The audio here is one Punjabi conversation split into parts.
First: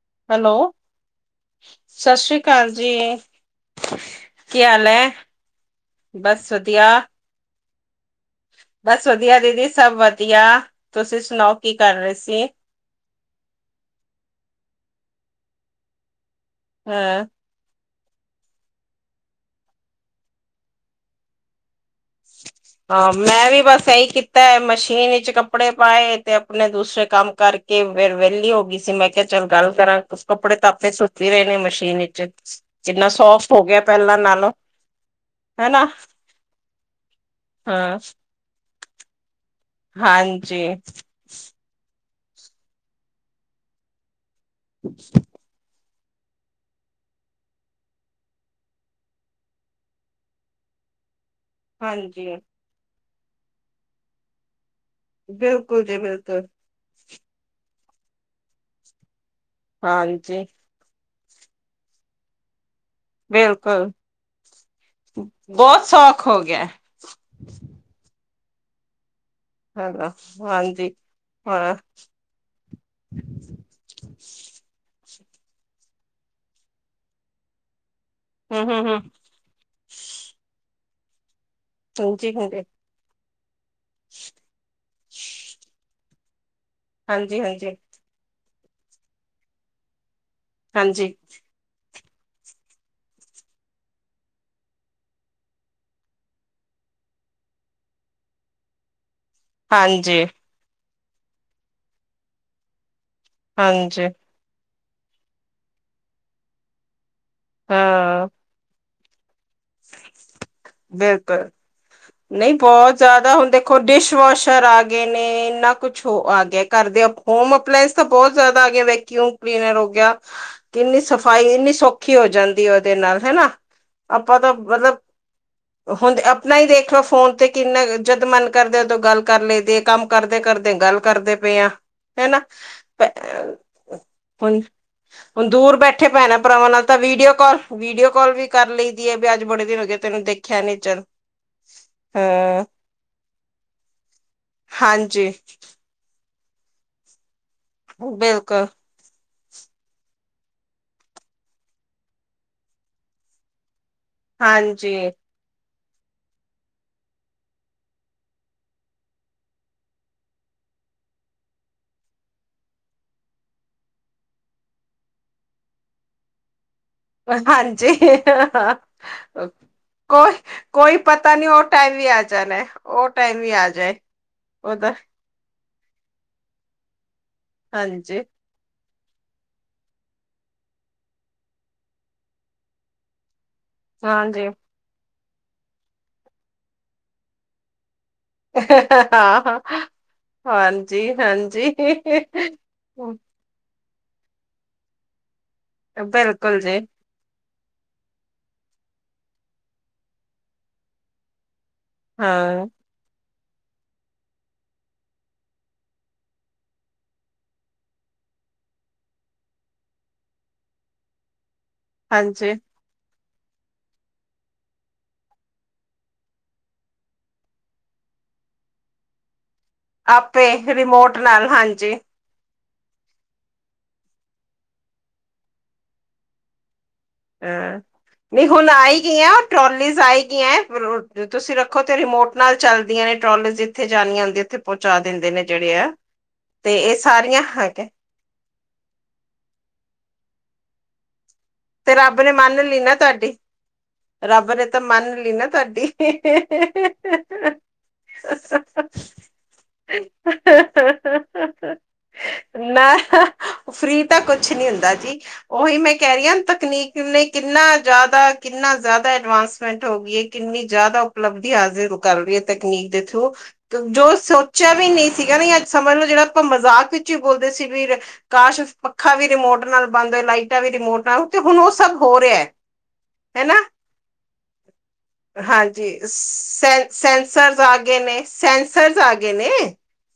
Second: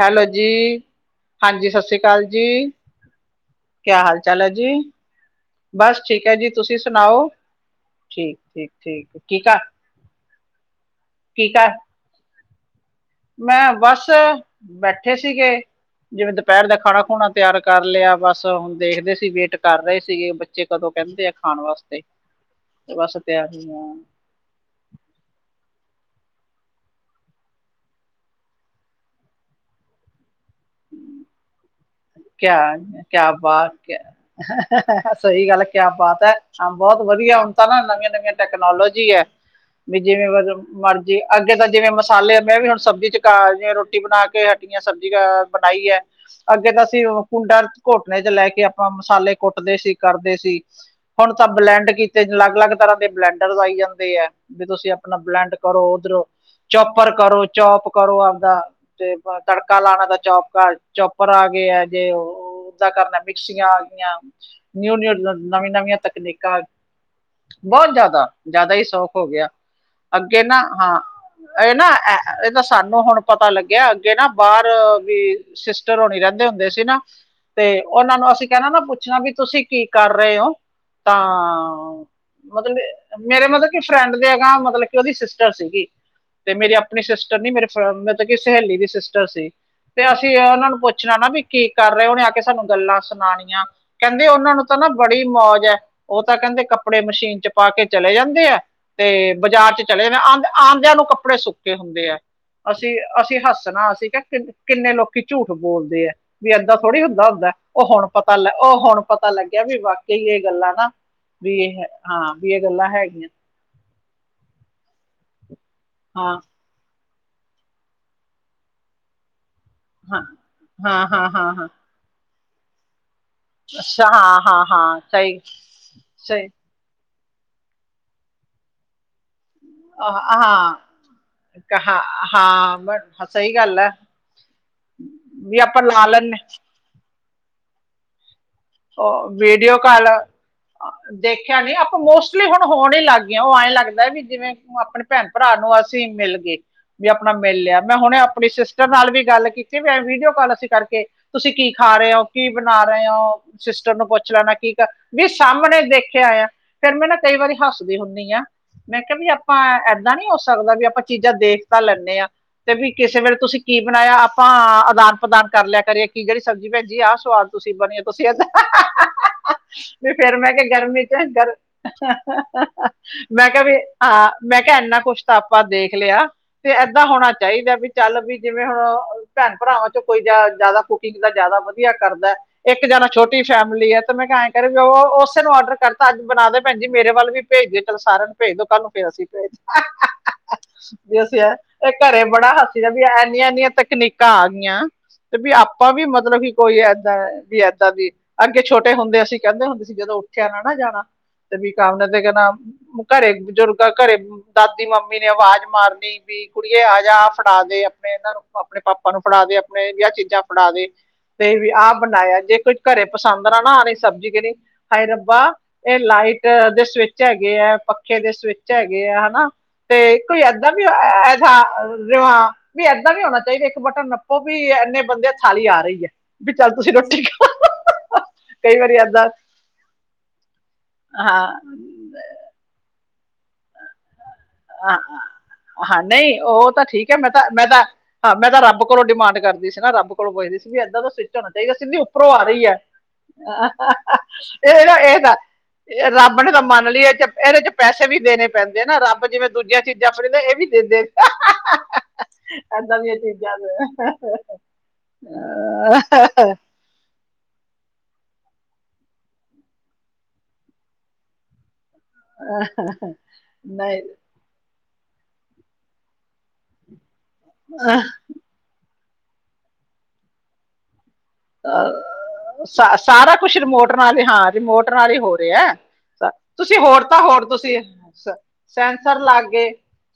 ਹੈਲੋ ਜੀ ਹਾਂਜੀ ਸਤਿ ਸ੍ਰੀ ਅਕਾਲ ਜੀ। ਕਿਆ ਹਾਲ ਚਾਲ ਹੈ ਕੀ ਜੀ ਹਾਲ ਹੈ? ਬਸ ਠੀਕ ਹੈ ਜੀ ਤੁਸੀਂ ਸੁਣਾਉ। ਬਸ ਵਧੀਆ ਦੀਦੀ ਸਭ ਵਧੀਆ ਤੁਸੀਂ ਸੁਣਾਉ ਕੀ ਕਰ ਰਹੇ ਸੀ। ਮੈਂ ਬਸ ਬੈਠੇ ਸੀਗੇ ਜਿਵੇਂ ਦ ਦੁਪਹਿਰ ਦਾ ਖਾਣਾ ਹਾਂ, ਖੁਣਾ ਤਿਆਰ ਕਰ ਲਿਆ। ਬਸ ਹੁਣ ਦੇਖਦੇ ਸੀ ਵੇਟ ਕਰ ਰਹੇ ਸੀਗੇ ਬੱਚੇ ਕਦੋਂ ਕਹਿੰਦੇ ਨੇ ਖਾਣ ਵਾਸਤੇ ਤੇ ਹਾਂ ਬਸ ਤਿਆਰ ਮੈਂ ਵੀ ਹੀ ਬਸ ਆ। ਇਹੀ ਕੀਤਾ ਮਸ਼ੀਨ ਵਿੱਚ ਕੱਪੜੇ ਪਾਏ ਤੇ ਅਪਨੇ ਦੂਸਰੇ ਕੰਮ ਕਰਕੇ, ਫੇਰ ਵੇਹਲੀ ਹੋ ਗਈ ਸੀ ਮੈਂ ਕਿਹਾ ਚੱਲ ਗੱਲ ਕਰਾਂ, ਕੱਪੜੇ ਤਾਂ ਤੇ ਸੁੱ [unintelligible] ਰਹਿ ਨੀ ਮਸੀ਼ ਕਿਆ ਕਿਆ ਬਾਤ ਕ, ਪਹਿਲਾਂ ਨਾਲੋਂ ਸਹੀ ਗੱਲ ਹਨਾ ਕਿਆ ਬਾਤ ਹੈ, ਬਹੁਤ ਵਧੀ ਭੀ ਏ ਹੁਨ ਤੇ ਨਾ ਹਾਂ ਨਵੀਆਂ ਨਵੀਆਂ ਟੈਕਨੋਲੋਜੀ ਏ, ਵੀ ਜਿਵੇਂ ਹਾਂਜੀ ਮਰਜ਼ੀ, ਅੱਗੇ ਤਾਂ ਜਿਵੇਂ ਮਸੀ ਹਾਲੇ [unintelligible] ਬੀ ਹੁਣ ਸਬਜ਼ੀ ਚੋ [unintelligible] ਰੋਟੀ ਬਣਾ ਕੇ ਹਟੀਆਂ ਸਬਜ਼ੀ ਬਣਾਈ ਹੈ ਅੱਗੇ ਤਾਂ ਅਸੀਂ, ਕੁੰਡਾ ਘੋਟਨੇ ਚ ਲੈ ਕੇ ਅਪਨਾ ਮਸਾਲੇ ਕੁੱਟਦੇ ਸੀ, ਕਰਦੇ ਸੀ। ਹੁਣ ਤਾਂ ਬਲੈਂਡ ਕੀਤੇ ਹਾਂਜੀ ਅਲੱਗ ਅਲੱਗ ਤਰ੍ਹਾਂ ਦੇ ਬਲੈਂਡਰ ਆਈ ਜਾਂਦੇ ਆ ਤੇ ਤੁਸੀਂ ਅਪਨਾ ਬਲੈਂਡ ਬਿਲਕੁਲ ਕਰੋ ਜੀ ਉੱਧਰੋਂ ਬਿਲਕੁਲ ਚੋਪਰ ਕਰੋ ਚੋਪ ਕਰੋ ਆਪਦਾ, ਤੇ ਤੜਕਾ ਲਾਨਾ ਤਾ ਹਾਂਜੀ ਚੌਪ ਚੋਪਰ ਆ ਗਏ ਆ, ਜੇ ਉਹ ਦਾ ਕਰਨਾ, ਮਿਕਸੀਆਂ ਆ ਬਿਲਕੁਲ ਗੀਆਂ, ਨਿਊ ਨਿਊ ਨਵੀਂ ਬਹੁਤ ਨਵੀਆਂ ਸੌਖ ਹੋ ਤਕਨੀਕਾਂ ਗਿਆ ਬਹੁਤ ਜ਼ਿਆਦਾ, ਜ਼ਆਦਾ ਈ ਸੋਖ ਹੋ ਗਿਆ, ਹੈਗਾ ਅੱਗੇ ਨਾ, ਹਾਂਜੀ ਹਾਂ ਹਾਂ ਇਹ ਨਾ ਇਹ ਤਾਂ ਸਾਨੂੰ ਹੁਣ ਪਤਾ ਲੱਗਿਆ ਅੱਗੇ ਨਾ ਬਾਹਰ ਵੀ ਸਿਸਟਰ ਹੋਣੀ ਰਹਿੰਦੇ ਹੁੰਦੇ ਸੀ ਨਾ, ਤੇ ਉਹਨਾਂ ਨੂੰ ਅਸੀਂ ਹੂੰ ਕਹਿਨਾ ਨਾ ਹੂੰ ਹੂੰ ਪੁੱਛਨਾ ਵੀ ਤੁਸੀਂ ਕੀ ਕਰ ਰਹੇ ਹੋ, ਤਾਂ ਹਾਂਜੀ ਹਜੇ ਮਤਲਬ ਮੇਰੇ ਵੱਲੋ [unintelligible] ਫਰੈਂਡ ਦੇ ਅਗਾਹ ਮਤਲਬ ਕਿ ਉਹਦੀ ਸਿਸਟਰ ਸੀਗੀ। ਤੇ ਮੇਰੀ ਅਪਨੀ ਸਿਸਟਰ ਹਾਂਜੀ ਨੀ ਮੇਰੇ ਹਾਂਜੀ ਮਤਲਬ ਕਿ ਮੇਰੀ ਸਹੇਲੀ ਦੀ ਸਿਸਟਰ ਸੀ, ਤੇ ਅਸੀਂ ਆ ਹਾਂਜੀ ਪੁੱਛਨਾ ਨਾ ਵੀ ਕੀ ਕਰ ਤੇ ਉਹਨੇ ਆ ਕੇ ਸਾਨੂੰ ਗੱਲਾਂ ਸੁਣਾਣੀਆਂ, ਕਹਿੰਦੇ ਉਹਨਾਂ ਨੂੰ ਤਾਂ ਨਾ ਬੜੀ ਮੌਜ ਹੈ, ਉਹ ਤਾਂ ਕਹਿੰਦੇ ਕੱਪੜੇ ਤੇ ਮਸ਼ੀਨ ਚ ਪਾ ਕੇ ਚਲੇ ਜਾਂਦੇ ਆ ਤੇ ਬਾਜ਼ਾਰ ਚ ਚਲੇ, ਹਾਂਜੀ ਆਨ ਆ ਆਦਿਆਂ ਨੂੰ ਕੱਪੜੇ ਸੁੱਕੇ ਹੁੰਦੇ ਆ, ਅਸੀਂ ਅਸੀਂ ਹੱਸਨਾ ਹਾਂਜੀ ਅਸੀਂ ਕ ਕਿੰਨੇ ਲੋਕੀ ਝੂਠ ਬੋਲਦੇ ਏ ਭੀ ਏਦਾਂ ਥੋੜ੍ਹੀ ਹੁੰਦਾ ਲੈ ਉਹ ਹੁਣ ਪਤਾ ਲੈ, ਉਹ ਹੁਣ ਪਤਾ ਲੱਗਿਆ ਵੀ ਵਾਕਈ ਇਹ ਗੱਲਾਂ ਨਾ ਬਿਲਪ ਵੀ ਇਹ ਹਾਂ ਵੀ ਨਹੀਂ ਇਹ ਗੱਲਾਂ ਬੋਹਤ ਹੈਗੀਆਂ ਜ਼ਿਆਦਾ ਹੁਨ ਦੇਖੋ ਡਿਸ਼ ਪਸ਼ਰ ਆ ਗੇ ਨੇ ਇੰਨਾ ਕੁਛ ਹੋ, ਹਾਂ ਆ ਗਿਆ ਘਰ ਦੇ ਹੋਮ ਅਪਲਾਇੰਸ ਤੇ ਬਹੁਤ ਜ਼ਿਆਦਾ ਆ ਗੇ, ਵੈਕਿਉਮ ਕਿਵੇ ਰੋਗਿਆ, ਹਾਂ ਕਿੰਨੀ ਹਾਂ ਹਾਂ ਸਫ਼ਾਈ ਹਾਂ ਹਾਂ ਇੰਨੀ ਸੌਖੀ ਹੋ ਜਾਂਦੀ ਉਹਦੇ ਨਾਲ ਅੱਛਾ, ਹਾਂ ਪਦਵ ਹਾਂ ਬਲਵ, ਹਾਂ ਸਹੀ ਹੁੰਨ ਸਹੀ ਅਪਨਾ ਹੀ ਦੇਖ ਲਓ ਫੋਨ ਤੇ ਕਿੰਨਾ ਜਦ ਮਨ ਕਰਦੇ ਉਦੋਂ ਗੱਲ ਕਰਨੇ ਦੇ ਕੰਮ ਕਰਦੇ ਕਰਦੇ ਹਾਂ ਗੱਲ ਕਰਦੇ ਪਏ ਆ, ਕਹਾ ਹੈਨਾ ਹਾਂ ਬ- ਸਹੀ ਗੱਲ ਹੈ ਹੁਨ, ਹੁਨ ਵੀ ਦੂਰ ਆਪਾਂ ਲਾ ਬੈਠੇ ਪੈਨਾ, ਲੈਂਦੇ ਭਰਾਵਾਂ ਨਾਲ ਤਾਂ ਵੀਡੀਓ ਕੋਲ, ਵੀਡੀਓ ਕੋਲ ਵੀ ਕਰ ਲਈ [unintelligible] ਭੀ ਅੱਜ ਬੜੇ ਦਿਨ ਵੀਡੀਓ ਹੋਗੇਏ, ਕਾਲ ਤੈਨੂੰ ਦੇਖਿਆ ਨੀ ਚੱਲ ਦੇਖਿਆ ਨਹੀ ਆਪਾਂ ਮੋਸਟਲੀ ਹੁਣ ਹਾਂ ਹੋਣ ਈ ਲੱਗ ਗੀਆ, ਉਹ ਐਂ ਲੱਗਦਾ ਵੀ ਜਿਵੇਂ ਅਪਨੇ ਹਾਂਜੀ ਭੈਨ ਭਰਾ ੳ ਅਸੀਂ ਮਿਲ ਗਏ, ਭੀ ਅਪਨਾ ਮਿਲ ਲਿਆ ਮੈਂ ਹੁਣੇ ਅਪਨੀ ਬਿਲਕੁਲ ਸਿਸਟਰ ਨਾਲ ਵੀ ਗੱਲ ਕੀਤੇ [unintelligible] ਹੈ ਵੀਡੀਓ ਕਾਲ ਅਸੀਂ ਕਰਕੇ, ਤੁਸੀਂ ਕੀ ਖਾ ਰਹੇ ਹੋ, ਕੀ ਬਣਾ ਰਹੇ ਹੋ, ਸਿਸ ਜ [unintelligible] ਨੂੰ ਪੁੱਛ ਲੈਣਾ ਕੀ ਕਰ, ਹਾਂਜੀ ਵੀ ਸਾਹਮਨੇ ਦੇਖਿਆ ਆ, ਫੇਰ ਮੈਂ ਨਾ ਕਈ ਵਾਰੀ ਹੱਸਦੀ ਹੁੰਨੀ ਆਂ ਮੈਂ ਕਿਹਾ ਵੀ ਆਪਾਂ ਏਦਾਂ ਨੀ ਹੋ ਸਕਦਾ ਵੀ, ਆਪਾਂ ਚੀਜ਼ਾਂ ਦੇਖ ਤਾਂ ਲੈਂਨੇ ਆ, ਤੇ ਵੀ ਕਿਸੇ ਵੇਲੇ ਤੁਸੀਂ ਕੀ ਬਣਾਇਆ, ਆਪਾਂ ਆਦਾਨ ਪ੍ਰਦਾਨ ਕਰ ਲਿਆ ਕਰੇ, ਕੀ ਕਿਹੜੀ ਸਬਜ਼ੀ ਭੈਣ ਜੀ ਆਹ ਸਵਾਦ ਤੁਸੀਂ ਬਣੀ? ਜਦ। ਅ। ਤੇ ਫੇਰ ਮੈਂ ਕਿਹਾ, ਗਰਮੀ ਚ ਗਰ, ਵੀ ਆ ਜਾਣਾ ਹੈ ਉਹ ਟਾਈਮ ਮੈਂ ਕਿਹਾ ਆ ਵੀ ਜਾਏ ਹਾਂ, ਮੈਂ ਕਿਹਾ। ਉਹਦਾ ਇੰਨਾ ਕੁਛ ਤਾਂ ਆਪਾਂ ਦੇਖ ਲਿਆ ਤੇ ਏਦਾਂ ਹੋਣਾ ਚਾਹੀਦਾ ਹੈ। ਵੀ ਚੱਲ ਹਾਂਜੀ ਵੀ ਜਿਵੇਂ। ਹਾਂ, ਭੈਣ ਭਰਾਵਾਂ ਚੋਂ ਕੋਈ ਜ਼ਿਆਦਾ ਕੁਕਿੰਗ ਦਾ ਜ਼ਿਆਦਾ ਵਧੀਆ ਕਰਦਾ ਇੱਕ ਜਨਾ। ਛੋਟੀ ਫੈਮਲੀ ਏ ਤੇ ਮੈਂ ਕਿਹਾ ਹਾਂਜੀ ਆਏ ਕਰੇ, ੳ ੳਹ ਉਸੇ ਨੂੰ ਆਰਡਰ ਕਰਤਾ ਅੱਜ ਬਨਾ ਦੇ ਭੈਨਜੀ, ਮੇਰੇ ਵੱਲ ਵੀ ਭੇਜਦੇ। ਚੱਲ ਸਾਰਿਆਂ ਨੂੰ ਭੇਜ ਦੋ, ਕੱਲ ਨੂੰ ਹਾਂ ਫੇਰ ਅਸੀਂ ਭੇਜ, ਹਾਂ ਹਾਂਜੀ ਜੇ ਅਸੀਂ ਇਹ, ਹਾਂਜੀ ਇਹ ਘਰੇ ਬੜਾ ਹਾਸੀ। ਵੀ ਏਨੀਆਂ ਏਨੀਆਂ ਤਕਨੀਕਾਂ ਆ ਗਈਆਂ ਤੇ ਵੀ ਆਪਾਂ ਵੀ ਮਤਲਬ ਕੀ ਬਿਲਕੁਲ ਜੀ ਕੋਈ ਏਦਾਂ। ਵੀ ਏਦਾਂ ਦੀ, ਅੱਗੇ ਛੋਟੇ ਹੁੰਦੇ ਅਸੀਂ ਕਹਿੰਦੇ ਹੁੰਦੇ ਸੀ ਜਦੋਂ ਉੱਠਿਆਂ ਨਾ ਨਾ ਜਾਨਾ। ਤੇ ਵੀ ਕੰਮ ਨੇ ਤੇ ਕਹਿਣਾ ਹਾਂ ਉਹ ਘਰੇ। ਜੁਰਗਾ ਘਰੇ ਦਾਦੀ ਮੰਮੀ ਨੇ ਅਵਾਜ਼ ਮਾਰਨੀ ਵੀ, ਕੁੜੀਏ ਆ ਜਾ, ਆ ਫੜਾ ਦੇ ਅਪਨੇ ਇਹਨਾਂ ਨੂੰ। ਆਪਣੇ ਪਾਪਾ ਨੂੰ ਫੜਾ ਦੇ ਆਪਣੇ ਵੀ ਆ ਚੀਜ਼ਾਂ ਫੜਾ ਦੇ ਤੇ ਵੀ ਆਹ ਬਣਾਇਆ। ਹਾਂਜੀ ਜੇ ਕੁਝ ਘਰੇ ਪਸੰਦ ਨਾ- ਨਾ ਆਵੇ ਸਬਜ਼ੀ ਕਿਹੜੀ ਹਾਏ ਰੱਬਾ ਇਹ ਲਾਈਟ ਦੇ ਸਵਿੱਚ ਹੈਗੇ ਹੈ। ਪੱਖੇ ਦੇ ਸਵਿੱਚ ਹੈਗੇ ਆ ਹਨਾ ਤੇ ਕੋਈ ਆਪੇ ਏਦਾਂ ਵੀ ਰਿਮੋਟ ਅਹ ਨਾਲ ਹਾਂਜੀ ਹਾ। ਵੀ ਏਦਾਂ ਵੀ ਹੋਣਾ ਚਾਹੀਦਾ ਹੈ। ਇੱਕ ਬਟਨ ਨੱਪੋ ਵੀ ਇੰਨੇ ਬੰਦੇ ਥਾਲੀ ਆ ਰਹੀ ਹੈ ਵੀ ਚੱਲ ਤੁਸੀਂ ਰੋਟੀ ਖਾਓ ਹਾਂ। ਨਹੀਂ ਹੁਣ ਕਈ ਵਾਰੀ ਆਏ ਏਦਾਂ ਗੀਆ ਉਹ ਟਰੋਲੀਜ਼ ਆਏ ਗੀਆਂ ਹਾਂ ਤੁਸੀਂ ਰੱਖੋ ਤੇ ਰਿਮੋਟ ਨਾਲ ਚਲਦੀਆਂ ਨੇ। ਟਰੋਲੀਜ ਜਿੱਥੇ ਜਾਣੀਆਂ ਹੁੰਦੀਆਂ ਉੱਥੇ ਪਹੁੰਚਾ ਹਾਂ, ਦਿੰਦੇ ਨੇ ਜਿਹੜੇ ਆ ਹਾਂ ਨਹੀਂ ਉਹ ਤੇ ਤਾਂ ਇਹ ਠੀਕ ਹੈ ਮੈਂ ਸਾਰੀਆਂ ਤਾਂ ਮੈਂ ਤਾਂ ਹੈਗੇ। ਹਾਂ ਮੈਂ ਤਾਂ ਰੱਬ ਕੋਲ ਡਿਮਾਂਡ ਕਰਦੀ ਸੀ ਨਾ ਰੱਬ ਕੋਲੋਂ ਪੁੱਛਦੀ ਸੀ ਵੀ ਇੱਦਾਂ ਦਾ ਸਵਿੱਚ ਹੋਣਾ ਚਾਹੀਦਾ ਸੀ ਤੇ ਸਿੱਧੀ ਰੱਬ ਨੇ ਉੱਪਰੋਂ ਆ ਮੰਨ ਰਹੀ ਹੈ ਲਈ ਨਾ ਤੁਹਾਡੀ ਰੱਬ ਨੇ [inaudible] ਇਹ ਤਾਂ ਮੰਨ ਲਈ ਇਹਦਾ ਨਾ ਰੱਬ ਬਟ ਇਹਦਾ ਮੰਨ ਲਈਏ ਇਹਦੇ 'ਚ ਤੁਹਾਡੀ ਪੈਸੇ ਵੀ ਦੇਣੇ ਪੈਂਦੇ ਆ ਨਾ ਰੱਬ ਜਿਵੇਂ ਦੂਜੀਆਂ ਚੀਜ਼ਾਂ ਆਪਾਂ ਨੂੰ ਦਿੰਦਾ ਇਹ ਵੀ ਦਿੰਦੇ ਨਾ ਇਦਾਂ ਦੀ [inaudible] ਚੀਜ਼ਾਂ ਫ੍ਰਰੀ ਤਾਂ ਦੇ ਕੁਛ ਨੀ ਹੁੰਦਾ ਜੀ। ਉਹੀ ਮੈਂ ਕਹਿ ਰਹੀ ਹਾਂ [inaudible] ਤਕਨੀਕ ਨੇ ਕਿੰਨਾ ਜ਼ਿਆਦਾ ਕਿੰਨਾ ਜ਼ਿਆਦਾ ਐਡਵਾਂਸਮੈਂਟ ਹੋ ਗਈ ਹੈ ਕਿੰਨੀ ਜ਼ਿਆਦਾ ਉਪਲਬਧੀ ਹਾਜ਼ਰ ਹੋ ਕਰ ਰਹੀ ਹੈ ਅਹ ਤਕਨੀਕ ਦੇ ਥਰੂ ਨਹੀਂ ਜੋ ਸੋਚਿਆ ਵੀ ਨਹੀਂ ਸੀਗਾ ਨਹੀਂ ਅੱਜ ਸਮਝ ਲੋ ਜਿਹੜਾ ਆਪਾਂ ਮਜ਼ਾਕ ਵਿੱਚ ਹੀ ਬੋਲਦੇ ਸੀ ਵੀ ਕਾਸ਼ ਅੱਖਾਂ ਵੀ ਰਿਮੋਟ ਨਾਲ ਬੰਨਦਾ ਹੈ ਲਾਈਟਾਂ ਵੀ ਰਿਮੋਟ ਨਾਲ ਤੇ ਹੁਣ ਉਹ ਸਭ ਹੋ ਰਿਹਾ ਹੈ। ਉਹ ਸ ਸਾਰਾ ਹਨਾ ਕੁਛ ਰਿਮੋਟ ਨਾਲ ਹੀ ਹਾਂ ਰਿਮੋਟ ਨਾਲ ਹੀ ਹੋ ਰਿਹਾ ਹਾਂਜੀ ਹੈ ਤੁਸੀਂ ਸੈਂ ਹੋਰ ਤਾਂ ਹੋਰ ਸੈਂਸਰਸ ਦੱਸੋ। ਆ ਗਏ ਨੇ ਫੇਰ ਸੈਂਸਰਸ ਆ ਸੈਂਸਰ ਲਾਗੇ ਨੇ ਗਏ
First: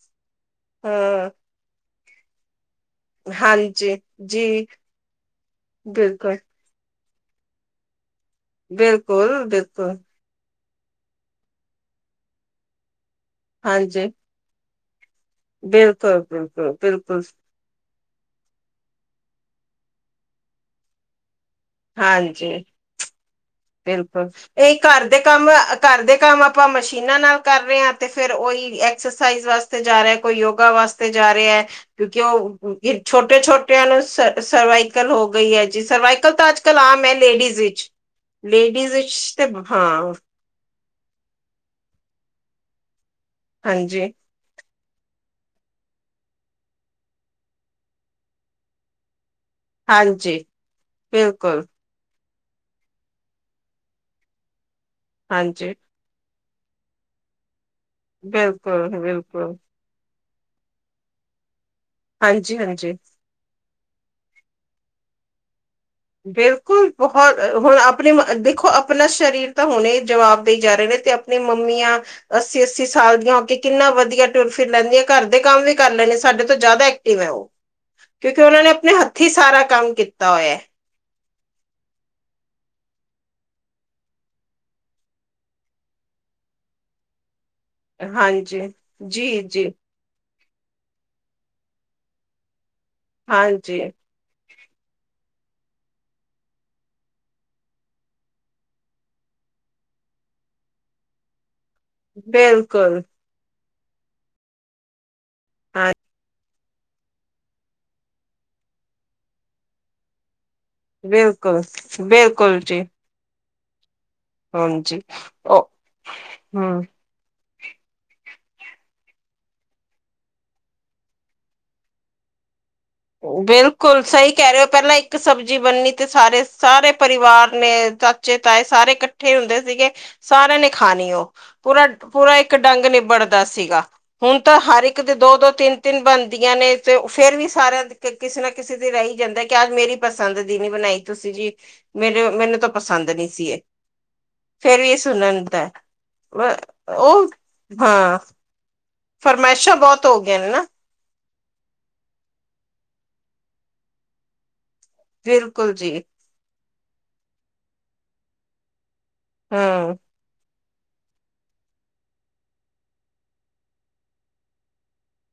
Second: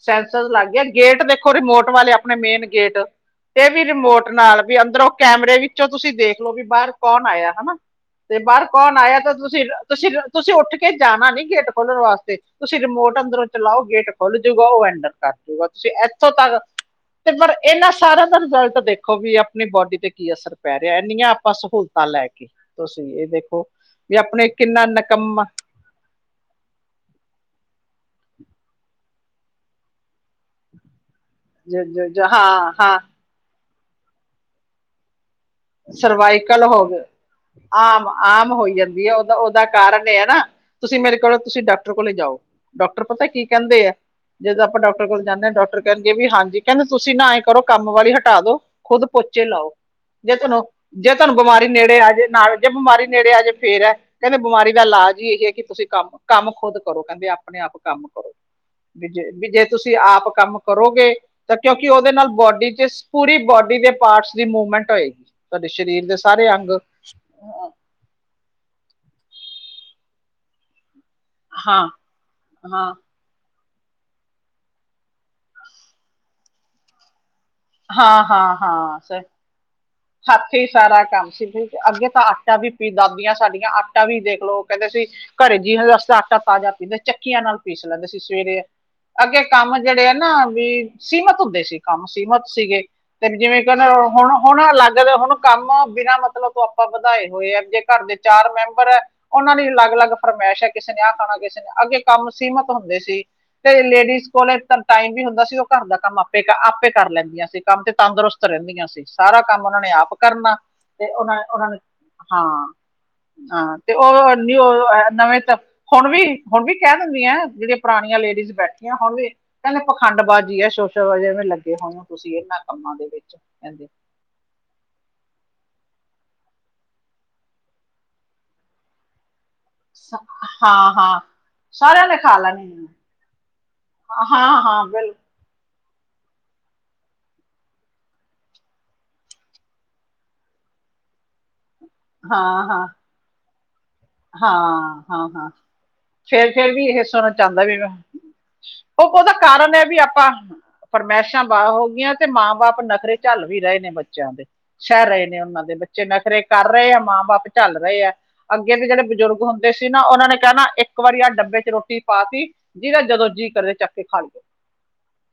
ਸੈਂਸਰ ਲਾਗੇ ਗਏ। ਗੇਟ ਹਾਂ ਦੇਖੋ ਰਿਮੋਟ ਵਾਲੇ ਆਪਣੇ ਮੇਨ ਗੇਟ ਤੇ ਇਹ ਵੀ ਹਾਂਜੀ ਰਿਮੋਟ ਨਾਲ ਜੀ ਵੀ ਅੰਦਰੋਂ ਕੈਮਰੇ ਵਿੱਚੋਂ ਤੁਸੀਂ ਬਿਲਕੁਲ ਦੇਖਲੋ ਵੀ ਬਾਹਰ ਬਾਹਰ ਕੌਣ ਆਇਆ ਹਨਾ ਤੇ ਬਾਹਰ ਕੌਣ ਆਇਆ ਤਾਂ ਬਿਲਕੁਲ ਤੁਸੀਂ ਬਿਲਕੁਲ ਤੁਸੀਂ ਤੁਸੀਂ ਉੱਠ ਕੇ ਕੇ ਜਾਣਾ ਨੀ ਗੇਟ ਖੋਲਣ ਵਾਸਤੇ ਤੁਸੀਂ ਰਿਮੋਟ ਅੰਦਰੋਂ ਚਲਾਓ ਹਾਂਜੀ ਗੇਟ ਖੋਲ ਜੂਗਾ ਉਹ ਅੰਦਰ ਕਰ ਜੂਗਾ ਤੁਸੀਂ ਬਿਲਕੁਲ ਇੱਥੋਂ ਤੱਕ, ਬਿਲਕੁਲ ਬਿਲਕੁਲ ਤੇ ਪਰ ਇਹਨਾਂ? ਸਾਰਿਆਂ ਦਾ ਰਿਜ਼ਲਟ ਦੇਖੋ ਵੀ ਆਪਣੀ ਬੋਡੀ ਤੇ ਕੀ ਅਸਰ ਪੈ ਰਿਹਾ ਹੈ ਇੰਨੀਆਂ ਆਪਾਂ ਸਹੂਲਤਾਂ ਲੈ ਕੇ ਹਾਂਜੀ ਤੁਸੀਂ ਇਹ ਦੇ ਬਿਲਕੁਲ ਇਹ ਘਰ ਦੇ ਕੰਮ ਘਰ ਦੇ ਕੰਮ ਆਪਾਂ ਮਸ਼ੀਨਾਂ ਨਾਲ ਕਰ ਰਹੇ ਹਾਂ। ਤੇ ਫੇਰ ਉਈ ਐਕਸਰਸਾਈਜ਼ ਵਾਸਤੇ ਜਾ ਰਿਹਾ ਹੈ ਕੋਈ ਯੋਗਾ ਵਾਸਤੇ ਤੇ ਜਾ ਰਹੇ ਹੈ ਜ- ਜ- ਕਿਉਂਕਿ ਜ- ਹਾਂ ਉਹ ਹਾਂ ਛੋਟੇ ਛੋਟਿਆਂ ਨੂੰ ਸਰਵਾਈਕਲ ਹੋ। ਹੋ ਗਈ ਹੈ ਜੀ ਸਰਵਾਈਕਲ ਤਾਂ ਅੱਜ ਕੱਲ ਆਮ ਹੈ ਲੇਡੀਜ਼ ਵਿੱਚ ਉਹ ਤਾਂ ਹੋਈ ਲੇਡੀਜ਼ ਜਾਂਦੀ ਵਿੱਚ ਹੈ। ਉਹਦਾ ਤੇ ਉਹਦਾ ਕਾਰਨ ਹਾਂ ਇਹ ਹੈ। ਨਾ ਤੁਸੀਂ ਮੇਰੇ ਕੋਲ ਤੁਸੀਂ ਡਾਕਟਰ ਕੋਲ ਜਾਓ ਡਾਕਟਰ ਡਾਕਟਰ ਪਤਾ ਕੀ ਕਹਿੰਦੇ ਆ ਹਾਂਜੀ ਜਦੋਂ ਆਪਾਂ ਡਾਕਟਰ ਡਾਕਟਰ ਕੋਲ ਜਾਣੇ ਹਾਂ ਡਾਕਟਰ ਕਹਿਣਗੇ ਵੀ ਹਾਂਜੀ ਕਹਿੰਦੇ ਤੁਸੀਂ ਨਾ ਆਏ ਕਰੋ ਕੰਮ ਵਾਲੀ ਹਟਾ ਦੋ ਖੁਦ ਪੋਚ ਪੋਚੇ ਲਾਓ ਜੇ ਹਾਂਜੀ ਤੁਹਾਨੂੰ ਜੇ ਤੁਹਾਨੂੰ ਬਿਲਕੁਲ ਬਿਮਾਰੀ ਨੇੜੇ ਆ ਜੇ ਨਾਲ ਜੇ ਬਿਮਾਰੀ ਨੇੜੇ ਆ ਜੇ ਫੇਰ ਹੈ ਕਹਿੰਦੇ ਬਿਮਾਰੀ ਦਾ ਇਲਾਜ ਹੀ ਇਹ ਹੈ ਕਿ ਹਾਂਜੀ ਤੁਸੀਂ ਕੰਮ ਕੰਮ ਖੁਦ ਕਰੋ ਕਹਿੰਦੇ ਆਪਣੇ ਆਪ ਕੰਮ ਕਰੋ ਬਿਲਕੁਲ ਵੀ ਜੇ ਬਿਲਕੁਲ ਜੇ ਤੁਸੀਂ ਆਪ ਕੰਮ ਕਰੋਗੇ ਤਾਂ ਕਿਉਂਕਿ ਉਹਦੇ ਨਾਲ ਹਾਂਜੀ ਬੋਡੀ 'ਚ ਹਾਂਜੀ ਪੂਰੀ ਬੋਡੀ ਦੇ ਪਾਰਟਸ ਦੀ ਮੂਵਮੈਂਟ ਹੋਏਗੀ ਪਰ ਬਿਲਕੁਲ ਬਹੁਤ ਹੁਣ ਆਪਣੇ ਦੇਖੋ ਆਪਣਾ ਸਰੀਰ ਤਾਂ ਹੁਣੇ ਈ ਜਵਾਬ ਦੇਈ ਜਾ ਰਏ ਨੇ ਤੇ ਆਪਣੀ ਹਾਂ ਮੰਮੀਆਂ ਅੱਸੀ -ਅੱਸੀ ਹਾਂ, ਸਾਲ ਦੀਆਂ ਹੋ ਕੇ ਕਿੰਨਾ ਵਧੀਆ ਟੁਰ ਫਿਰ ਲੈਂਦੀਆ ਘਰ ਦੇ ਕੰਮ ਵੀ ਕਰ ਲੈਣੀ ਸਾਡੇ ਤੋਂ ਜ਼ਾਦਾ ਐਕਟਿਵ ਐ ਓ। ਹਾਂ, ਕਿਉਂਕਿ ਹਾਂ, ਉਨਾਂ ਨੇ ਆਪਣੇ ਹਾਂ ਸ ਹੱਥੀਂ ਸਾਰਾ ਕੰਮ ਕੀਤਾ ਹੱਥ ਹੋਇਆ। ਹੀ ਸਾਰਾ ਕੰਮ ਸੀ ਅੱਗੇ ਤਾਂ ਆਟਾ ਵੀ ਪੀ ਦਾਦੀਆਂ ਸਾਡੀਆਂ ਆਟਾ ਵੀ ਵਖ ਲਓ ਕਹਿੰਦੇ ਸੀ ਘਰੇ ਜੀ ਵਾਸਤੇ ਆਟਾ ਤਾਜ਼ਾ ਪੀਂਦੇ ਚੱਕੀਆਂ ਨਾਲ ਪੀਸ ਲੈਂਦੇ ਹੈ। ਸੀ ਸਵੇਰੇ ਹਾਂਜੀ ਜੀ ਅੱਗੇ ਜੀ ਕੰਮ ਜੇੜੇ ਆ ਨਾ ਵੀ ਸੀਮਤ ਹੁੰਦੇ ਸੀ ਕੰਮ ਸੀਮਿਤ ਸੀਗੇ ਤੇ ਜਿਵੇਂ ਹਾਂਜੀ ਕਹਿੰਦੇ ਹੁਣ ਹੁਣ ਅਲੱਗ ਹੁਣ ਕੰਮ ਬਿਨਾਂ ਮਤਲਬ ਤੋਂ ਆਪਾਂ ਵਧਾਏ ਹੋਏ ਆ ਜੇ ਘਰ ਦੇ ਚਾਰ ਮੈਂਬਰ ਆ ਉਨਾਂ ਦੀ ਵੀ ਅਲੱਗ ਅਲੱਗ ਫਰਮ ਮੈਸ਼ ਆ ਕਿਸੇ ਨੇ ਆ ਖਾਣਾ ਕਿਸੇ ਨੇ ਅੱਗੇ ਕੰਮ ਸੀਮਤ ਹੁੰਦੇ ਬਿਲਕੁਲ ਸੀ ਤੇ ਲੇਡੀਜ਼ ਕੋਲੇ ਇਕ ਤਾਂ ਟਾਈਮ ਵੀ ਹੁੰ ਦਾ ਸੀ ਓ ਘਰ ਹਾਂ ਦਾ ਕੰਮ ਆਪੇ ਆਪੇ ਕਰ ਲੈਂਦ ਦੀਆਂ ਸੀ ਕੰਮ ਤੇ ਤੰਦਰੁਸਤ ਰੇਂਦੀਆਂ ਸੀ ਸਾਰਾ ਕੰਮ ਉਨਾਂ ਨੇ ਆਪ ਕਰਨਾ। ਤੇ ਓ ਨੇ ਬਿਲਕੁਲ ਉਨਾਂ ਨੇ ਬਿਲਕੁਲ ਹਾਂ। ਜੀ ਹਾਂ ਤੇ ਓ ਨਿਉ ਹਾਂਜੀ ਅ ਨਵੇਂ ਤਾਂ ਉਹ ਹੁਣ ਵੀ -ਹੁਣ ਵੀ ਹਮ ਕਹਿ ਦਿੰਦੀਆਂ। ਜੇੜੀਆਂ ਪਰਾਣੀਆਂ ਲੇਡੀਜ਼ ਬੈਠੀਆਂ ਹੁਣ ਵੀ ਕੇਂਦੇ ਪਖੰਡ ਬਾਜ਼ੀ ਐ ਸ਼ੋਸ਼ਲ ਐਵੇਂ ਲੱਗੇ ਹੋਏ ਆਂ। ਤੁਸੀਂ ਇਨਾਂ ਬਿਲਕੁਲ ਸਈ ਕੈ ਰੇ ਹੋ ਪਰ ਨਾ ਇੱਕ ਸਬਜ਼ੀ ਬਣਨੀ ਤੇ ਸਾਰੇ-ਸਾਰੇ ਪਰਿਵਾਰ ਨੇ ਚਾਚੇ, ਤਾਏ ਸਾਰੇ ਕੱਠੇ ਹੁੰਦੇ ਸੀਗੇ ਸ- ਸਾਰਿਆਂ ਨੇ ਹਾਂ ਖਾਣੀ ਹਾਂ ਓ ਸਾਰਿਆਂ ਨੇ ਪੂਰਾ-ਪੂਰਾ ਖਾ ਇੱਕ ਲੈਣੇ ਡੰਗ ਨਿਬੜਦਾ ਸੀਗਾ ਆ। ਹੁਣ ਤਾਂ ਹਾਂ ਹਰ ਹਾਂ ਇੱਕ ਬਿਲ ਦੇ ਦੋ-ਦੋ, ਤਿੰਨ-ਤਿੰਨ ਬਣਦੀਆਂ ਨੇ ਤੇ ਫੇਰ ਵੀ ਸਾਰਿਆਂ ਤੇ ਕਿਸੇ ਨਾ ਕਿਸੇ ਤੇ ਰੈ ਈ ਜਾਂਦਾ ਕਿ ਅੱਜ ਮੇਰੀ ਪਸੰਦ ਦੀ ਨੀ ਬਣਾਈ ਤੁਸੀ ਜੀ। ਮੇਰੇ ਮੈਨੂੰ ਤਾਂ ਪਸੰਦ ਨੀ ਸੀ ਏ। ਹਾਂ-ਹਾਂ, ਹਾਂ ਫੇਰ-ਫੇਰ ਵੀ ਇਹ ਉਹ ਸੁੰਡਣ ਚ ਆਂਦਾ ਹਾਂ [unintelligible] ਓ ਉਦਾ ਕਾਰਨ ਫਰਮਾਇਸ਼ਾਂ ਏ ਵੀ ਬਹੁਤ ਹੋ ਆਪਾਂ ਗਈਆਂ ਨੇ ਨਾ ਫਰਮੈਸ਼ ਬਾਅ ਹੋਗੀਆਂ ਤੇ ਮਾਂ ਬਾਪ ਨਖਰੇ ਝੱਲ ਵੀ ਰਏ ਨੇ ਬੱਚਿਆਂ ਦੇ। ਸਇ ਰਏ ਨੇ ਉਨਾਂ ਬਿਲਕੁਲ ਦੇ, ਜੀ ਬੱਚੇ ਨਖਰੇ ਕਰ ਰਏ ਆ ਮਾਂ ਬਾਪ ਝੱਲ ਰਏ ਆ ਅੱਗੇ ਅਸੀ ਕੇੜਾ ਬਜ਼ੁਰਗ ਹੁੰਦੇ ਸੀ ਹਮ ਨਾ ਉਨਾਂ ਨੇ ਕਹਨਾ ਏਕ ਵਾਰੀ ਆਹ ਡੱਬੇ ਚ ਰੋਟੀ ਪਾਤੀ ਜੀਦਾ ਜਦੋਂ ਜੀਅ ਕਰੇ ਚੱਕ ਕੇ ਖਾ ਲਈਓ।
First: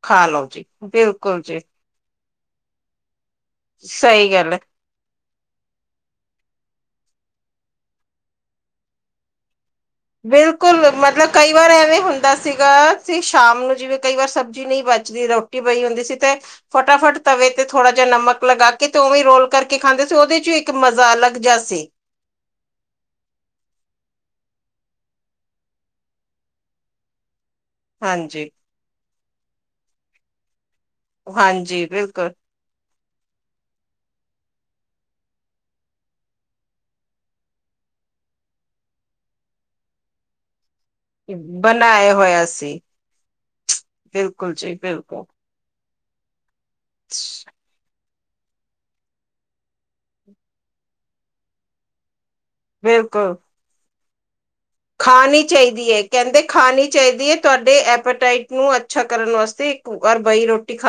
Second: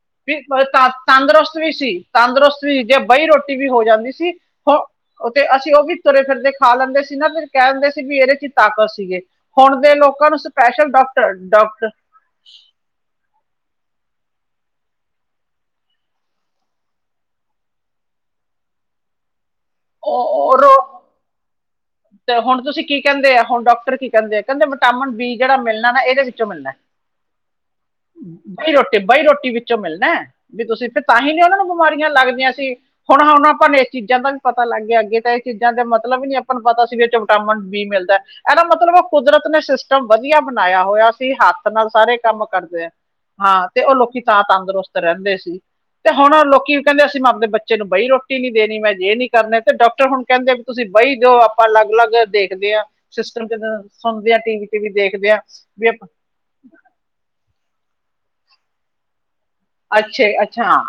ਖਾ ਵੀ ਲਓ ਜੀ ਤੰਦ ਬਿਲਕੁਲ ਤੰਦਰੁਸਤ ਜੀ ਵੀ ਸੀ। ਤੰਦਰੁਸਤ ਵੀ ਜੇ ਬਈ ਰੋਟੀ ਵੀ ਹੋ ਜਾਂਦੀ ਸਹੀ ਸੀ ਗੱਲ ਹੈ ਹੋ ਉ ਤੇ ਅਸੀਂ ਓ ਵੀ ਤੁਰੇ ਫਿਰਦੇ ਖਾ ਲੈਂਦੇ ਸੀ ਨਾ ਫੇਰ ਕਹਿ ਦਿੰਦੇ ਸੀ ਵੀ ਏਦੇ ਚ ਤਾਕਤ ਸੀਗੇ। ਹੁਣ ਦੇ ਲੋਕਾਂ ਨੂੰ ਬਿਲਕੁਲ ਸਪੈਸ਼ਲ ਮਤਲਬ ਡਾਕਟਰ ਕਈ ਵਾਰ ਡਾਕਟਰ ਐਵੇਂ ਹੁੰਦਾ ਸੀਗਾ ਅਸ ਸ਼ਾਮ ਨੂੰ ਜਿਵੇਂ ਕਈ ਵਾਰ ਸਬਜ਼ੀ ਨਈ ਬਚਦੀ ਰੋਟੀ ਬਈ ਹੁੰਦੀ ਸੀ ਤੇ ਫਟਾਫਟ ਤਵੇ ਤੇ ਥੋੜਾ ਜਿਆ ਨਮਕ ਲਗਾ ਕੇ ਤੇ ਓਵੇਂ ਰੋਲ ਕਰਕੇ ਖਾਂਦੇ ਸੀ ਉਦੇ ਉਹ ਚ ਉਹ ਇੱਕ ਰੋ- ਮਜ਼ਾ ਅਲੱਗ ਜਿਆ ਸੀ। ਤੇ ਹੁਣ ਤੁਸੀਂ ਕੀ ਕੇਂਦੇ ਆ ਹੁਣ ਡਾਕਟਰ ਕੀ ਕੇਂਦੇ ਆ ਕੇਂਦੇ ਵਿਟਾਮਿਨ ਬੀ ਜੇੜਾ ਮਿਲਣਾ ਨਾ ਏਦੇ ਵਿੱਚੋਂ ਮਿਲਣਾ। ਹਾਂਜੀ ਬਈ ਰੋਟੀ, ਬਾਈ ਰੋਟੀ ਵਿੱਚੋਂ ਮਿਲਣਾ ਵੀ ਤੁਸੀ ਤਾਂ ਹੀ ਨਾ ਉਨਾਂ ਨੂੰ ਹਾਂਜੀ ਬਿਮਾਰੀਆਂ ਬਿਲਕੁਲ ਲੱਗਦੀਆਂ ਸੀ ਹੁਣ, ਹੁਣ ਆਪਾਂ ਨੇ ਏਸ ਚੀਜ਼ਾਂ ਦਾ ਵੀ ਪਤਾ ਲੱਗ ਗਿਆ ਅੱਗੇ ਤਾਂ ਏ ਚੀਜ਼ਾਂ ਦੇ ਮਤਲਬ ਵੀ ਨੀ ਆਪਾਂ ਨੂੰ ਪਤਾ ਸੀ ਵੀ ਏਸ ਚੋ ਵਿਟਾਮਿਨ ਬੀ ਮਿਲਦਾ। ਏਦਾ ਮਤਲਬ ਕੁਦਰਤ ਕੁਦਰਤ ਨੇ ਸਿਸਟਮ ਵਧੀਆ ਬਣਾਇਆ ਹੋਇਆ ਸੀ ਹੱਥ ਨਾਲ ਬਣਾਏ ਸਾਰੇ ਕੰਮ ਹੋਇਆ ਸੀ ਕਰਦੇ ਆ ਹਾਂ ਤੇ ਓ ਲੋਕੀ ਤਾਂ ਬਿਲਕੁਲ ਜੀ ਤੰਦਰੁਸਤ ਬਿਲਕੁਲ ਰੇਂਦੇ ਸੀ ਤੇ ਹੁਣ ਲੋ ਕੀ ਕੇਂਦੇ ਸੀ ਅਸੀ [unintelligible] ਬੱਚੇ ਨੂੰ ਬਈ ਰੋ ਰੋਟੀ ਨੀ ਦੇਣੀ ਮੈਂ ਜੇ ਨੀ ਕਰਨਾ ਤੇ ਡਾਕਟਰ ਹੁਣ ਕੇਂਦੇ ਵੀ ਤੁਸੀਂ ਬਈ ਦਿਓ ਆਪਾ ਅਲਗ-ਅਲਗ ਦੇ ਦਿਆ ਬਿਲਕੁਲ ਸਿਸਟਮ ਕਿਦਾ ਸੁਣਦੇ ਆ ਟੀ ਵੀ ਤੇ ਵੀ ਦੇਖਦੇ ਆ ਖਾਣੀ ਚਾਈਦੀ ਵੀ ਏ ਕੇਂਦੇ ਖਾਣੀ ਚਾਈਦੀ ਏ ਤੁਆਡੇ ਐਪਟਾਈਟ ਨੂੰ ਅੱਛਾ ਕਰਨ ਵਾ ਅੱਛੇ ਅੱਛਾ।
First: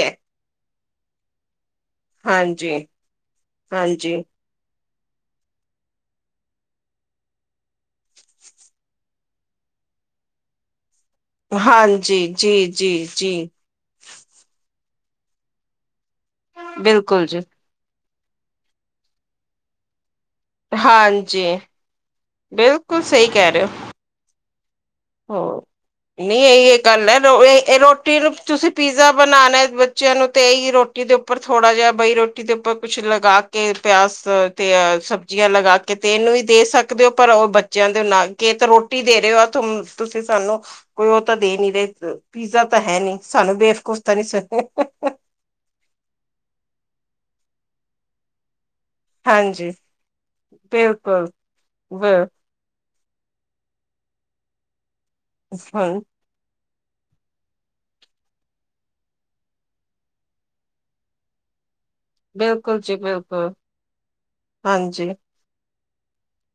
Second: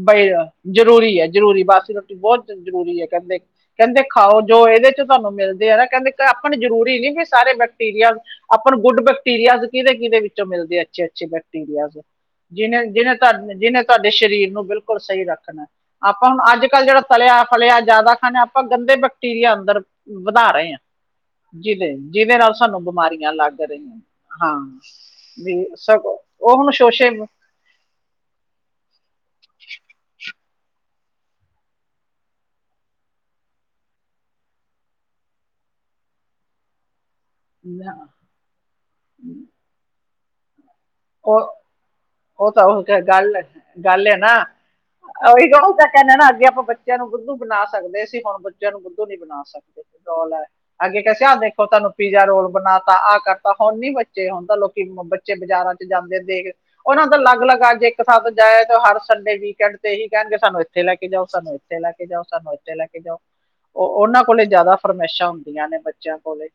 ਹੈ ਬਈ ਰੋ-ਜ਼ਰੂਰੀ ਐ ਜਰੂਰੀ ਐ ਬਾਸੀ ਰੋਟੀ ਬੋਤ ਹਾਂਜੀ ਜ਼ਰੂਰੀ ਐ ਕੇਂਦੇ ਕੇਂਦੇ ਹਾਂਜੀ ਖਾਓ ਜੋ ਏਦੇ ਤੁਨੂੰ ਮਿਲਦੇ ਆ ਨਾ ਕੇਂਦੇ ਆਪਣ ਜ਼ਰੂਰੀ ਨੀ ਵੀ ਸਾਰੇ ਬੈਕਟੀਰੀਆ ਆਪਾਂ ਨੂੰ ਗੁੱਡ ਬਕ ਬੈਕਟੀਰੀਅਜ ਕੀਦੇ-ਕੀਦੇ ਵਿੱਚੋਂ ਮਿਲਦੇ ਅੱਛੇ-ਅੱਛੇ ਬੈਕਟੀਰੀਅਜ। ਹਾਂਜੀ ਜੀ ਜੀ ਜਿਨੇ-ਜਿਨੇ ਜੀ ਤਾਡੇ ਜਿਨੇ ਤਾਡੇ ਸ਼ਰੀਰ ਨੂੰ ਬਿਲਕੁਲ ਸਈ ਰੱਖਨੇ। ਆਪਾਂ ਹੁਣ ਅੱਜ ਕੱਲ੍ਹ ਜੇੜਾ ਬਿਲਕੁਲ ਜੀ ਤਲਿਆ-ਫਲਿਆ ਜ਼ਾਦਾ ਖਾਂਣੇ ਆਪਾਂ ਗੰਦੇ ਬੈਕਟੀਰੀਆ ਅੰਦਰ ਵਧਾ ਰਏ ਆ ਹਾਂਜੀ ਜਿਦੇ-ਜਿਦੇ ਨਾਲ ਸਾਨੂੰ ਬਿਲਕੁਲ ਸਹੀ ਬਿਮਾਰੀਆਂ ਕਹਿ ਲੱਗ ਰਹੇ ਰਈਆ। ਹੋ ਨਹੀਂ ਉਹ ਹੁਣ ਇਹ ਇਹ ਸ਼ੋਸ਼ੇ ਗੱਲ ਹੈ ਇਹ ਇਹ ਰੋਟੀ ਨੂੰ ਤੁਸੀਂ ਪੀਜ਼ਾ ਬਣਾਣਾ ਬੱਚਿਆਂ ਨੂੰ ਤੇ ਇਹੀ ਰੋਟੀ ਦੇ ਉੱਪਰ ਥੋੜਾ ਜਿਹਾ ਬਈ ਰੋਟੀ ਦੇ ਉ ਕੁਛ ਲਗਾ ਕੇ ਪਿਆਸ ਤੇ ਸਬਜ਼ੀਆਂ ਲਗਾ ਕੇ ਤੇ ਇਹਨੂੰ ਵੀ ਦੇ ਸਕਦੇ ਹੋ। ਪਰ ਉਹ ਬੱਚਿਆਂ ਦੇ ਨਾਲ ਕੇਤ ਰੋਟੀ ਦੇ ਰਹੇ ਹੋ ਆ ਤੁਸੀਂ ਸਾਨੂੰ। ਕੋਈ ਉਹ ਤਾਂ ਦੇ ਨੀ ਰਹੇ ਉਹ ਪੀਜ਼ਾ ਤਾਂ ਉਹ ਹੈ ਗ- ਨੀ ਗੱਲ ਸਾਨੂੰ ਬੇਫਕੁਸ ਗੱਲ ਤਾਂ ਹੈ ਨੀ ਨਾ ਸੁ ਤਾਂ ਕਹਿੰਦੇ ਨਾ ਅੱਗੇ ਆਪਾਂ ਬੱਚਿਆਂ ਨੂੰ ਬੁੱਧੂ ਬਣਾ ਸਕਦੇ ਸੀ ਹੁਣ ਨੂੰ ਬੁੱਧੂ ਨੀ ਬਣਾ ਹਾਂਜੀ ਸਕਦੇ ਰੋਲ ਹੈ ਅੱਗੇ ਕੈ ਬਿਲਕੁਲ ਹਾਂ ਦੇਖੋ ਤੁਹਾਨੂੰ ਪੀਜ਼ਾ ਬਿਲ- ਰੋਲ ਬਣਾ ਤਾਂ ਆਹ ਕਰਤਾ ਹੁਣ ਨੀ ਬੱਚੇ ਹੁਣ ਤਾਂ ਲੋਕੀ ਬੱਚੇ ਬਾਜ਼ਾਰਾਂ ਚ ਹਾਂ, ਜਾਂਦੇ ਦੇਖ ਉਹਨਾਂ ਦਾ ਅਲੱਗ-ਅਲੱਗ ਅੱਜ ਇੱਕ ਸਥ ਜਾਇ ਤੇ ਉਹ ਹਰ ਸੰਡੇ ਵੀਕਐਂਡ ਤੇ ਇਹੀ ਕਹਿਣਗੇ ਸਾਨੂੰ ਇੱਥੇ ਲੈ ਕੇ ਜਾਓ ਸਾਨੂੰ ਇਥੇ ਲੈ ਕੇ ਜਾਓ ਸਾਨੂੰ ਇੱਥੇ ਬਿਲਕੁਲ ਲੈ ਜੀ ਕੇ ਜਾਓ ਬਿਲਕੁਲ ਉਹ ਉਹਨਾਂ ਕੋਲੇ ਜਿਆਦਾ ਹਾਂਜੀ ਫਰਮੈਸ਼ਾਂ ਹੁੰਦੀਆਂ ਨੇ। ਚਿਆਂ ਕੋਲੇ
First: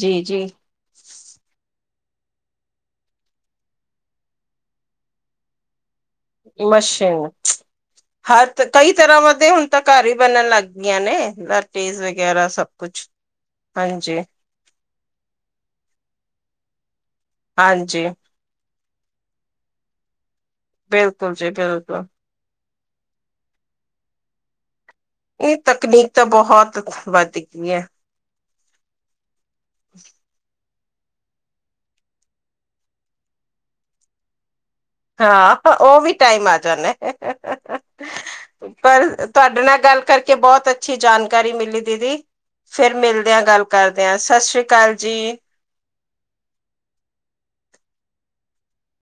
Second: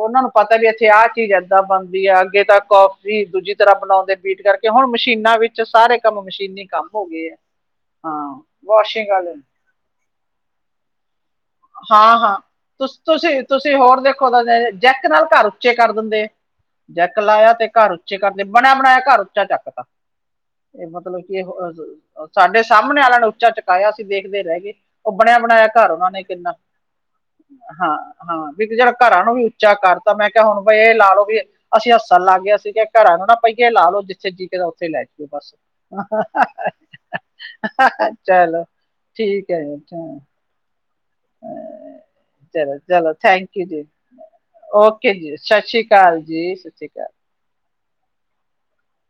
ਜੀ ਨੂੰ ਜੀ ਪਤਾ ਵੀ ਇੱਥੇ ਆਹ ਚੀਜ਼ ਏਦਾਂ ਬਣਦੀ ਆ ਅੱਗੇ ਤੱਕ ਕੌਫੀ ਦੂਜੀ ਤਰ੍ਹਾਂ ਬਣਾਉਂਦੇ ਪੀਟ ਕਰਕੇ ਹੁਣ ਮਸ਼ੀਨਾਂ ਵਿੱਚ ਸਾਰੇ ਕੰਮ ਮਸ਼ੀਨੀ ਕੰਮ ਹੋ ਗਏ ਆ [unintelligible] ਹਾਂ ਹਰ ਤ ਕਈ ਵਾਸ਼ਿੰਗ ਤਰਾਵਾਂ ਵਾਲੇ ਦੇ ਹੁਨ ਤਾ ਘਰ ਹੀ ਬਨਨ ਲੱਗ ਗਿਆਂ ਨੇ। ਲਟੇਜ਼ ਹਾਂ, ਹਾਂ ਵਗੈਰਾ ਸਭ ਤੁ ਕੁਛ ਤੁਸੀ, ਤੁਸੀ ਹੋਰ ਹਾਂਜੀ ਦੇਖੋ [unintelligible] ਜੈਕ ਨਾਲ ਘਰ ਉੱਚੇ ਕਰ ਦਿੰਦੇ, ਜੈਕ ਲਾਏਆ ਤੇ ਘਰ ਹਾਂਜੀ ਉੱਚੇ ਕਰਦੇ ਬਨੇਆ ਬਨਾਆ ਘਰ ਉੱਚਾ ਚੱਕਤਾ, ਏ ਮਤਲਬ ਬਿਲਕੁਲ ਕਿ ਜੀ ਬਿਲਕੁਲ ਅ‌‌ ਸਾਡੇ ਸਾਮਨੇ ਵਾਲੇਆਂ ਨੇ ਉਚਾ ਚੁਕਾਏਆ ਅਸੀਂ ਵੇਖਦੇ ਰੇਗੇ, ਓ ਬਨਆ ਇਹ ਬਨਾਆ ਘਰ ਉਨਾਂ ਤਕਨੀਕ ਨੇ ਤਾਂ ਕਿੰਨਾ ਬਹੁਤ ਵੱਧ ਗਈ ਹੈ ਹਾਂ, ਹਾਂ ਵਿੱਚ ਜੇੜਾ ਘਰਾਂ ਨੂੰ ਵੀ ਉਚਾ ਕਰਤਾ ਮੈਂ ਕੇਆ ਹੁਨ ਏਹ ਲਾਓ ਵੀ ਅਸੀ ਹੱਸਣ ਲੱਗ ਗੇ ਅਸੀ ਕੇਆ ਘਰਾਂ ਨੂੰ ਨਾ ਪਈਏ ਲਾ ਲਓ ਜਿੱਥੇ ਜੀ ਕਰੇ ਓ ਹਾਂ, ਓ ਵੀ ਟਾਈਮ ਆ ਜਾਂਨਾ, ਚਲੋ ਪਰ ਠੀਕ ਤਾਡੇ ਹੈ ਨਾਲ ਜੀ ਗੱਲ ਕਰਕੇ ਬੋਤ ਅੱਛੀ ਜਾਨਕਾਰੀ ਮਿਲੀ ਦੀਦੀ। ਚਲੋ ਫੇਰ ਚਲੋ ਮਿਲਦੇ ਆਂ ਥੈਂਕ ਗੱਲ ਯੂ ਜੀ ਕਰਦੇ ਆਂ, ਸ਼ਾਸ਼੍ਰੀ ਕਾਲ ਜੀ। ਕਾਲ ਜੀ, ਸਸੀ ਕਾਲ।